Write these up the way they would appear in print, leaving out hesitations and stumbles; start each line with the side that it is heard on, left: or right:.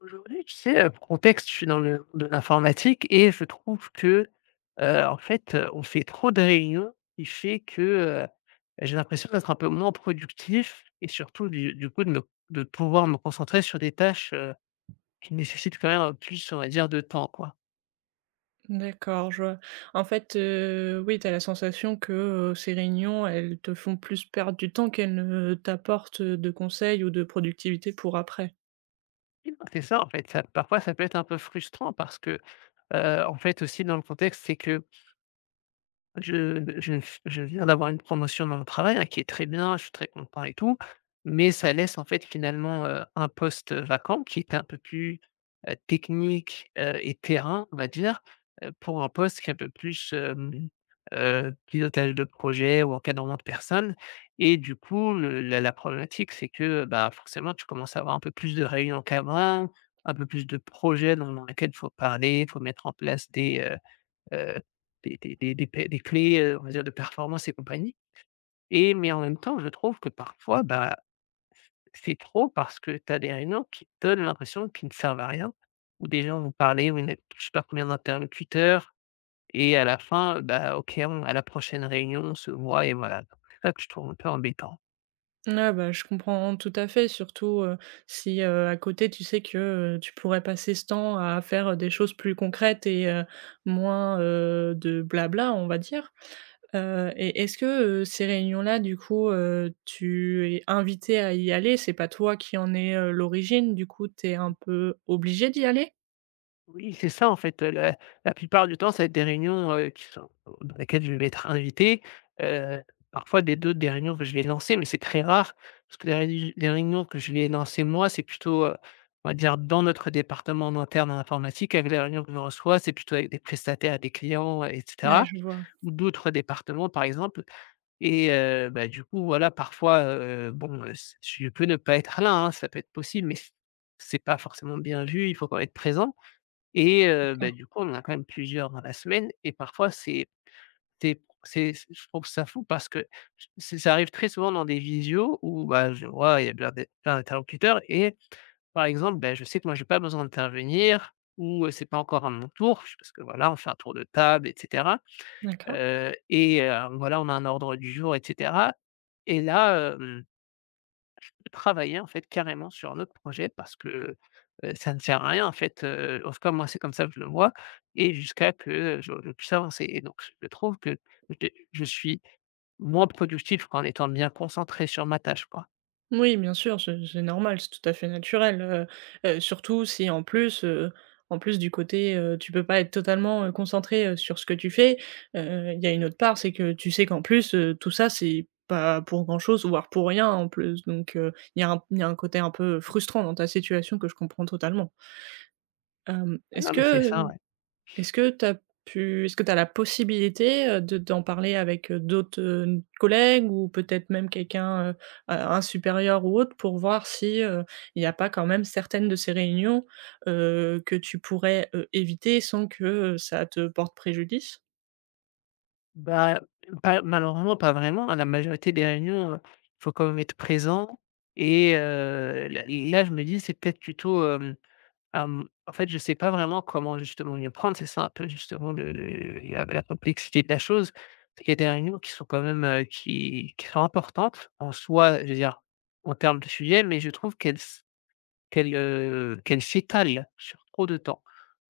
left: Aujourd'hui, tu sais, pour contexte, je suis dans le monde de l'informatique et je trouve que, en fait, on fait trop de réunions, qui fait que, j'ai l'impression d'être un peu moins productif et surtout du coup de pouvoir me concentrer sur des tâches, qui nécessitent quand même, plus, on va dire, de temps, quoi.
right: D'accord, je vois. En fait, oui, tu as la sensation que, ces réunions, elles te font plus perdre du temps qu'elles ne t'apportent, de conseils ou de productivité pour après.
left: C'est ça, en fait, ça parfois ça peut être un peu frustrant parce que, en fait, aussi dans le contexte, c'est que Je je je viens d'avoir une promotion dans mon travail, hein, qui est très bien, je suis très content et tout, mais ça laisse en fait finalement, un poste, vacant qui est un peu plus, technique, et terrain, on va dire, pour un poste qui est un peu plus, pilotage de projet ou encadrement de personnes et du coup le la la problématique c'est que, bah, forcément tu commences à avoir un peu plus de réunions cadres, un peu plus de projets dans lesquels il faut parler, il faut mettre en place heu, des p des clés, on va dire de performance et compagnie et mais en même temps, je trouve que parfois, bah, c'est trop parce que tu as des réunions qui te donnent l'impression qu'ils ne servent à rien, où des gens vont parler, où il y en a je sais pas combien d'interlocuteurs, et à la fin, bah, OK, on à la prochaine réunion, on se voit et voilà. Donc, c'est ça que je trouve un peu embêtant.
right: Ouais, bah, je comprends tout à fait, surtout, si, à côté, tu sais que, tu pourrais passer ce temps à faire, des choses plus concrètes et moins, de blabla, on va dire. Et est-ce que, ces réunions-là, du coup, tu es invité à y aller? C'est pas toi qui en est, l'origine, du coup, tu es un peu obligé d'y aller?
left: Oui, c'est ça en fait, la plupart du temps, ça va être des réunions, qui sont dans lesquelles je vais être invité, heu, parfois des 2 des réunions que je vais lancer, mais c'est très rare parce que les réunions que je vais lancer moi, c'est plutôt, on va dire dans notre département en interne en informatique avec les réunions que je reçois, c'est plutôt avec des prestataires, des clients, et
right: Ouais,
left: cetera
right: je vois.
left: ou d'autres départements par exemple et bah, du coup voilà parfois, bon, c je peux ne pas être là, hein, ça peut être possible mais c'est pas forcément bien vu, il faut quand même être présent. Et bah,
right: D'accord,
left: du coup, on en a quand même plusieurs dans la semaine et parfois c'est des c'est je trouve ça fou parce que c'est ça arrive très souvent dans des visios où, bah, je vois, il y a plein d'interlocuteurs et par exemple, ben je sais que moi j'ai pas besoin d'intervenir ou, c'est pas encore à mon tour parce que voilà, on fait un tour de table et cetera,
right: d'accord.
left: et voilà, on a un ordre du jour et cetera et là, hem Travailler en fait carrément sur un autre projet parce que, ça ne sert à rien en fait, en tout cas moi c'est comme ça que je le vois et jusqu'à que, je puisse avancer et donc je trouve que je suis moins productif qu'en étant bien concentré sur ma tâche, quoi.
right: Oui, bien sûr, c'est normal, c'est tout à fait naturel. Surtout si en plus, en plus du côté, tu peux pas être totalement, concentré, sur ce que tu fais, il y a une autre part, c'est que tu sais qu'en plus, tout ça, c'est pas pour grand-chose, voire pour rien en plus, donc il y a un côté un peu frustrant dans ta situation que je comprends totalement. Hem,
left: Ah non mais c'est ça, ouais.
right: est-ce que tu as pu Est-ce que tu as la possibilité, de d'en parler avec, d'autres, collègues ou peut-être même quelqu'un, un supérieur ou autre pour voir si, il n'y a pas quand même certaines de ces réunions, que tu pourrais, éviter sans que, ça te porte préjudice?
left: Bah, pas malheureusement, pas vraiment. À la majorité des réunions, il faut quand même être présent et là là, je me dis, c'est peut-être plutôt, en fait, je sais pas vraiment comment justement m'y prendre. C'est ça un peu justement le la la complexité de la chose. Il y a des réunions qui sont quand même, qui sont importantes en soi, je veux dire, en termes de sujet, mais je trouve qu'elles, qu'elles s'étalent sur trop de temps.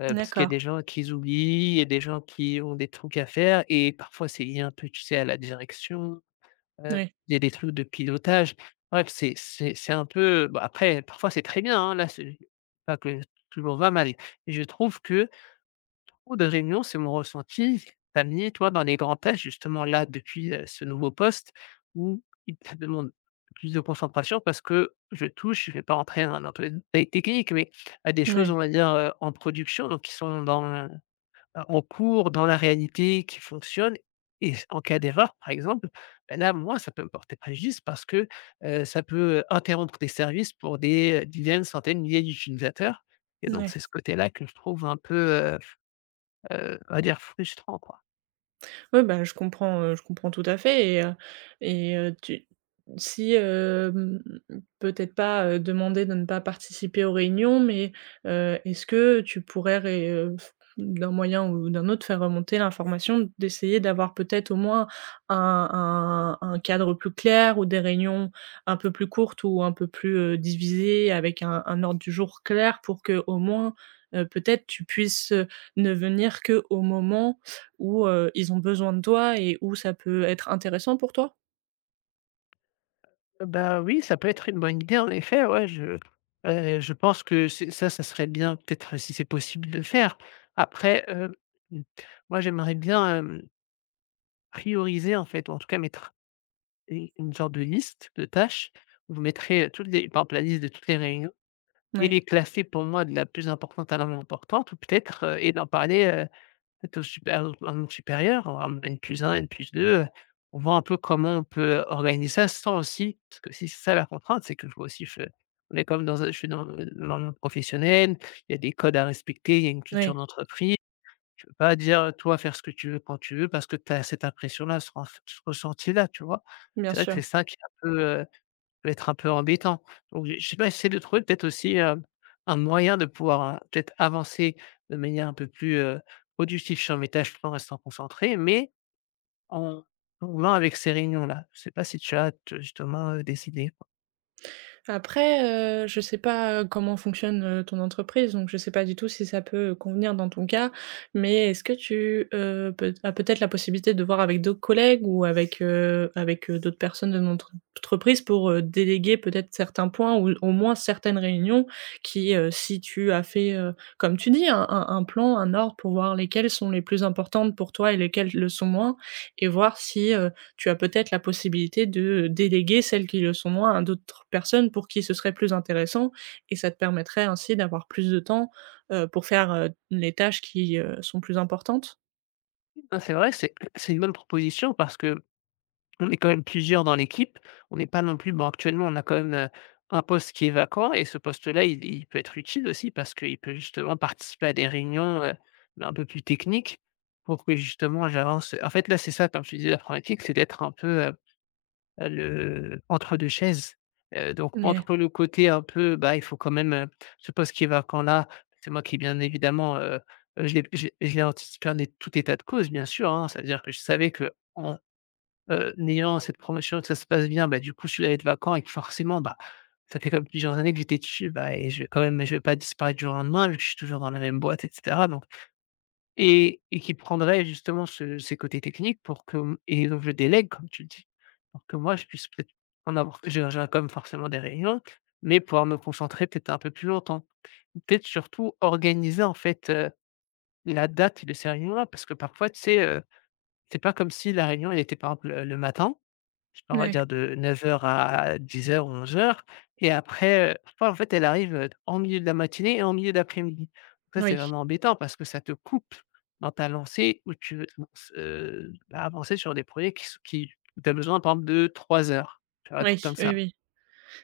left: Parce qu'il y a
right: D'accord.
left: des gens qui oublient, il y a des gens qui ont des trucs à faire et parfois c'est lié un peu, tu sais, à la direction, heu,
right: Oui.
left: il y a des trucs de pilotage. Bref, c'est un peu bah, après parfois c'est très bien, hein, là, c'est pas que tout le monde va mal. Et je trouve que beaucoup de réunions, c'est mon ressenti, tu mis toi dans les grands tests justement là depuis, ce nouveau poste où il te demande plus de concentration parce que je touche, je ne vais pas rentrer dans un peu technique, mais à des choses,
right: Oui.
left: on va dire, en production donc qui sont dans on court dans la réalité qui fonctionne et en cas d'erreur, par exemple, bah, là, moi, ça peut me porter préjudice parce que, ça peut, interrompre des services pour des, dizaines, centaines, milliers d'utilisateurs et donc
right: Oui.
left: c'est ce côté-là que je trouve un peu, heu, on va dire frustrant, quoi.
right: Ouais, bah, je comprends tout à fait et tu si, peut-être pas, demander de ne pas participer aux réunions, mais est-ce que tu pourrais ré f d'un moyen ou d'un autre, faire remonter l'information, d'essayer d'avoir peut-être au moins un cadre plus clair ou des réunions un peu plus courtes ou un peu plus, divisées avec un ordre du jour clair pour que au moins, peut-être tu puisses, ne venir que au moment où, ils ont besoin de toi et où ça peut être intéressant pour toi?
left: Bah, oui, ça peut être une bonne idée en effet, ouais, je pense que c'est ça, ça serait bien peut-être si c'est possible de faire. Après, mmh, moi j'aimerais bien, prioriser en fait, ou en tout cas mettre une sorte de liste de tâches. Vous Je mettrais, toutes les par exemple la liste de toutes les réunions et
right: Ouais,
left: les classer pour moi de la plus importante à la moins importante ou peut-être, et d'en parler, peut-être au planning supérieur, au en N+1, N+2, on voit un peu comment on peut organiser ça sans aussi parce que si c'est ça la contrainte, c'est que je vois aussi je on est comme dans un je suis dans le monde professionnel, il y a des codes à respecter, il y a une culture
right: ouais,
left: d'entreprise. Je ne peux pas dire, toi, faire ce que tu veux quand tu veux parce que tu as cette impression-là, ce ressenti-là, tu vois?
right: bien
left: C'est vrai que
right: sûr.
left: c'est ça qui est un peu, peut être un peu embêtant. Donc je sais pas, essayer de trouver peut-être aussi, un moyen de pouvoir, peut-être avancer de manière un peu plus, productive sur mes tâches tout en restant concentré, mais en jouant avec ces réunions-là. Je sais pas si tu as t justement, des idées?
right: Après, je sais pas, comment fonctionne, ton entreprise, donc je sais pas du tout si ça peut, convenir dans ton cas. Mais est-ce que tu, peut as peut-être la possibilité de voir avec d'autres collègues ou avec, avec, d'autres personnes de notre entreprise pour, déléguer peut-être certains points ou au moins certaines réunions qui, si tu as fait, comme tu dis, un plan, un ordre pour voir lesquelles sont les plus importantes pour toi et lesquelles le sont moins et voir si, tu as peut-être la possibilité de déléguer celles qui le sont moins à d'autres personnes pour qui ce serait plus intéressant et ça te permettrait ainsi d'avoir plus de temps, pour faire, les tâches qui, sont plus importantes.
left: Non, c'est vrai, c'est une bonne proposition parce que On est quand même plusieurs dans l'équipe. On n'est pas non plus bon, actuellement, on a quand même, un poste qui est vacant et ce poste-là, il peut être utile aussi parce qu'il peut justement participer à des réunions, bah, un peu plus techniques pour que justement j'avance. En fait, là, c'est ça, comme je te disais, l'informatique, c'est d'être un peu, le entre 2 chaises. Donc
right: Ouais,
left: entre le côté un peu, bah, il faut quand même, ce poste qui est vacant là, c'est moi qui, bien évidemment, je l'ai anticipé en tout état de cause, bien sûr, hein. C'est-à-dire que je savais qu'on n'ayant cette promotion, que ça se passe bien, bah, du coup, je suis allé être vacant et que forcément, bah, ça fait quand plusieurs années que j'étais dessus, bah, et je vais quand même je vais pas disparaître du jour au lendemain vu que je suis toujours dans la même boîte et cetera donc et qui prendrait justement ce ces côtés techniques pour que et donc je délègue comme tu le dis, pour que moi je puisse peut-être en avoir j'ai quand même forcément des réunions, mais pouvoir me concentrer peut-être un peu plus longtemps. Peut-être surtout organiser en fait, la date de ces réunions-là parce que parfois tu sais, c'est pas comme si la réunion elle était par exemple, le matin on va
right: ouais,
left: dire de 9 heures à 10 heures ou 11 heures et après, parfois, en fait, elle arrive, en milieu de la matinée et en milieu d'après-midi. Ça, c'est
right: oui,
left: vraiment embêtant parce que ça te coupe dans ta lancée où tu veux te bah, avancer sur des projets qui où tu as besoin, par exemple, de 3 heures, tu vois? Un truc
right: oui,
left: comme
right: oui,
left: ça.
right: oui.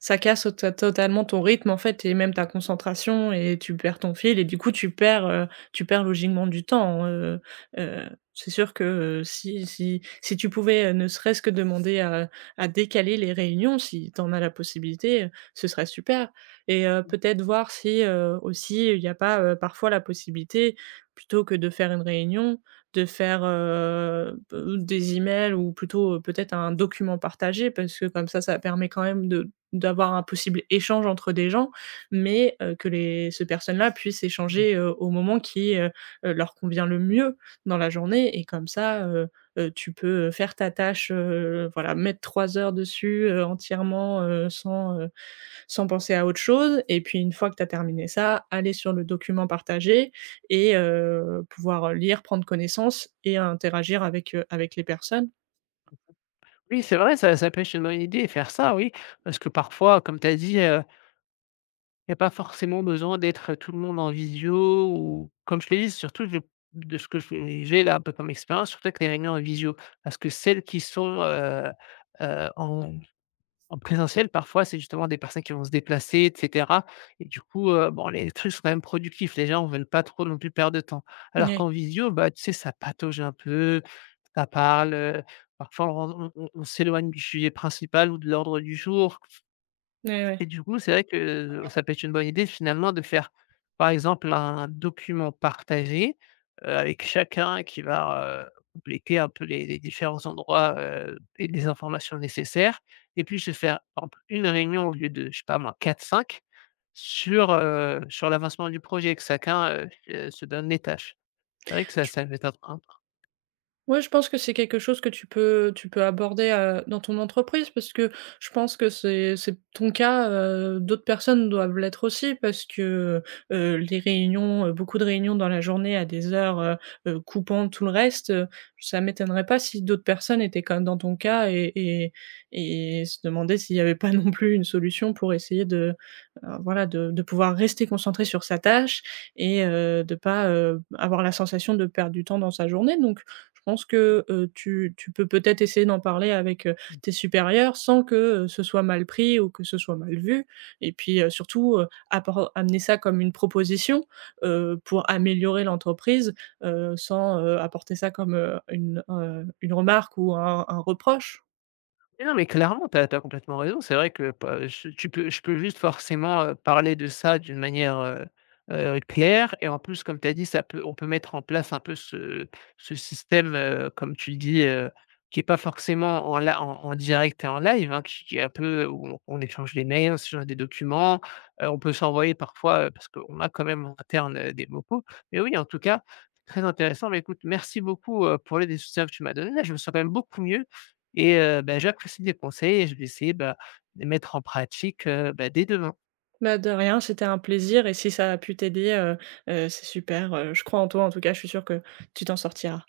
right: Ça casse to totalement ton rythme, en fait, et même ta concentration et tu perds ton fil et du coup, tu perds logiquement du temps. Heu, c'est sûr que, si tu pouvais, ne serait-ce que demander à décaler les réunions, si tu en as la possibilité, ce serait super et
left: Mmh.
right: peut-être voir si, aussi, il y a pas, parfois la possibilité, plutôt que de faire une réunion, de faire, b des emails ou plutôt, peut-être un document partagé parce que comme ça permet quand même de d'avoir un possible échange entre des gens, mais que les ces personnes-là puissent
left: Mmh.
right: échanger, au moment qui, leur convient le mieux dans la journée et comme ça, tu peux, faire ta tâche, voilà, mettre 3 heures dessus, entièrement, sans, sans penser à autre chose et puis une fois que tu as terminé ça, aller sur le document partagé et pouvoir, lire, prendre connaissance et interagir avec, avec les personnes.
left: Oui, c'est vrai, ça peut être une bonne idée, faire ça, oui. Parce que parfois, comme tu as dit, il y a pas forcément besoin d'être, tout le monde en visio ou comme je t'ai dit, surtout je de ce que je j'ai là, un peu comme expérience, surtout avec les réunions en visio. Parce que celles qui sont, heu, en En présentiel, parfois, c'est justement des personnes qui vont se déplacer, et cetera et du coup, bon, les trucs sont quand même productifs. Les gens ne veulent pas trop non plus perdre de temps. Alors
right: Ouais,
left: qu'en visio, bah, tu sais, ça patauge un peu, ça parle, parfois on s'éloigne du sujet principal ou de l'ordre du jour.
right: ouais,
left: Et
right: ouais.
left: du coup, c'est vrai que, ça peut être une bonne idée finalement de faire, par exemple, un document partagé, avec chacun qui va, compléter un peu les différents endroits, et les informations nécessaires et puis se faire, par exemple, une réunion au lieu de, je sais pas moi, 4-5 sur, sur l'avancement du projet, que chacun, se donne les tâches. C'est vrai que ça va être un.
right: Ouais, je pense que c'est quelque chose que tu peux aborder, dans ton entreprise parce que je pense que c'est ton cas, d'autres personnes doivent l'être aussi parce que, les réunions, beaucoup de réunions dans la journée à des heures, coupant tout le reste, ça m'étonnerait pas si d'autres personnes étaient comme dans ton cas et et se demandaient s'il n'y avait pas non plus une solution pour essayer de, voilà, de pouvoir rester concentré sur sa tâche et de pas, avoir la sensation de perdre du temps dans sa journée donc je pense que, tu peux peut-être essayer d'en parler avec,
left: Mmh.
right: tes supérieurs sans que, ce soit mal pris ou que ce soit mal vu et puis, surtout, appor amener ça comme une proposition, pour améliorer l'entreprise, sans, apporter ça comme, une remarque ou un reproche.
left: Eh non, mais clairement, tu as complètement raison. C'est vrai que pa je tu peux je peux juste forcément, parler de ça d'une manière, claire et en plus, comme tu as dit, ça peut on peut mettre en place un peu ce système, comme tu dis, qui est pas forcément en direct et en live, hein, qui est un peu où on échange des mails, on s'échange des documents, on peut s'envoyer parfois, parce qu'on a quand même en interne, des vocaux. Mais oui, en tout cas, très intéressant. Mais écoute, merci beaucoup, pour les des soutiens que tu m'as donné. Là, je me sens quand même beaucoup mieux. Et bah, j'apprécie tes conseils et je vais essayer, bah, de les mettre en pratique, bah, dès demain.
right: Bah, de rien, c'était un plaisir et si ça a pu t'aider, c'est super, je crois en toi en tout cas, je suis sûre que tu t'en sortiras.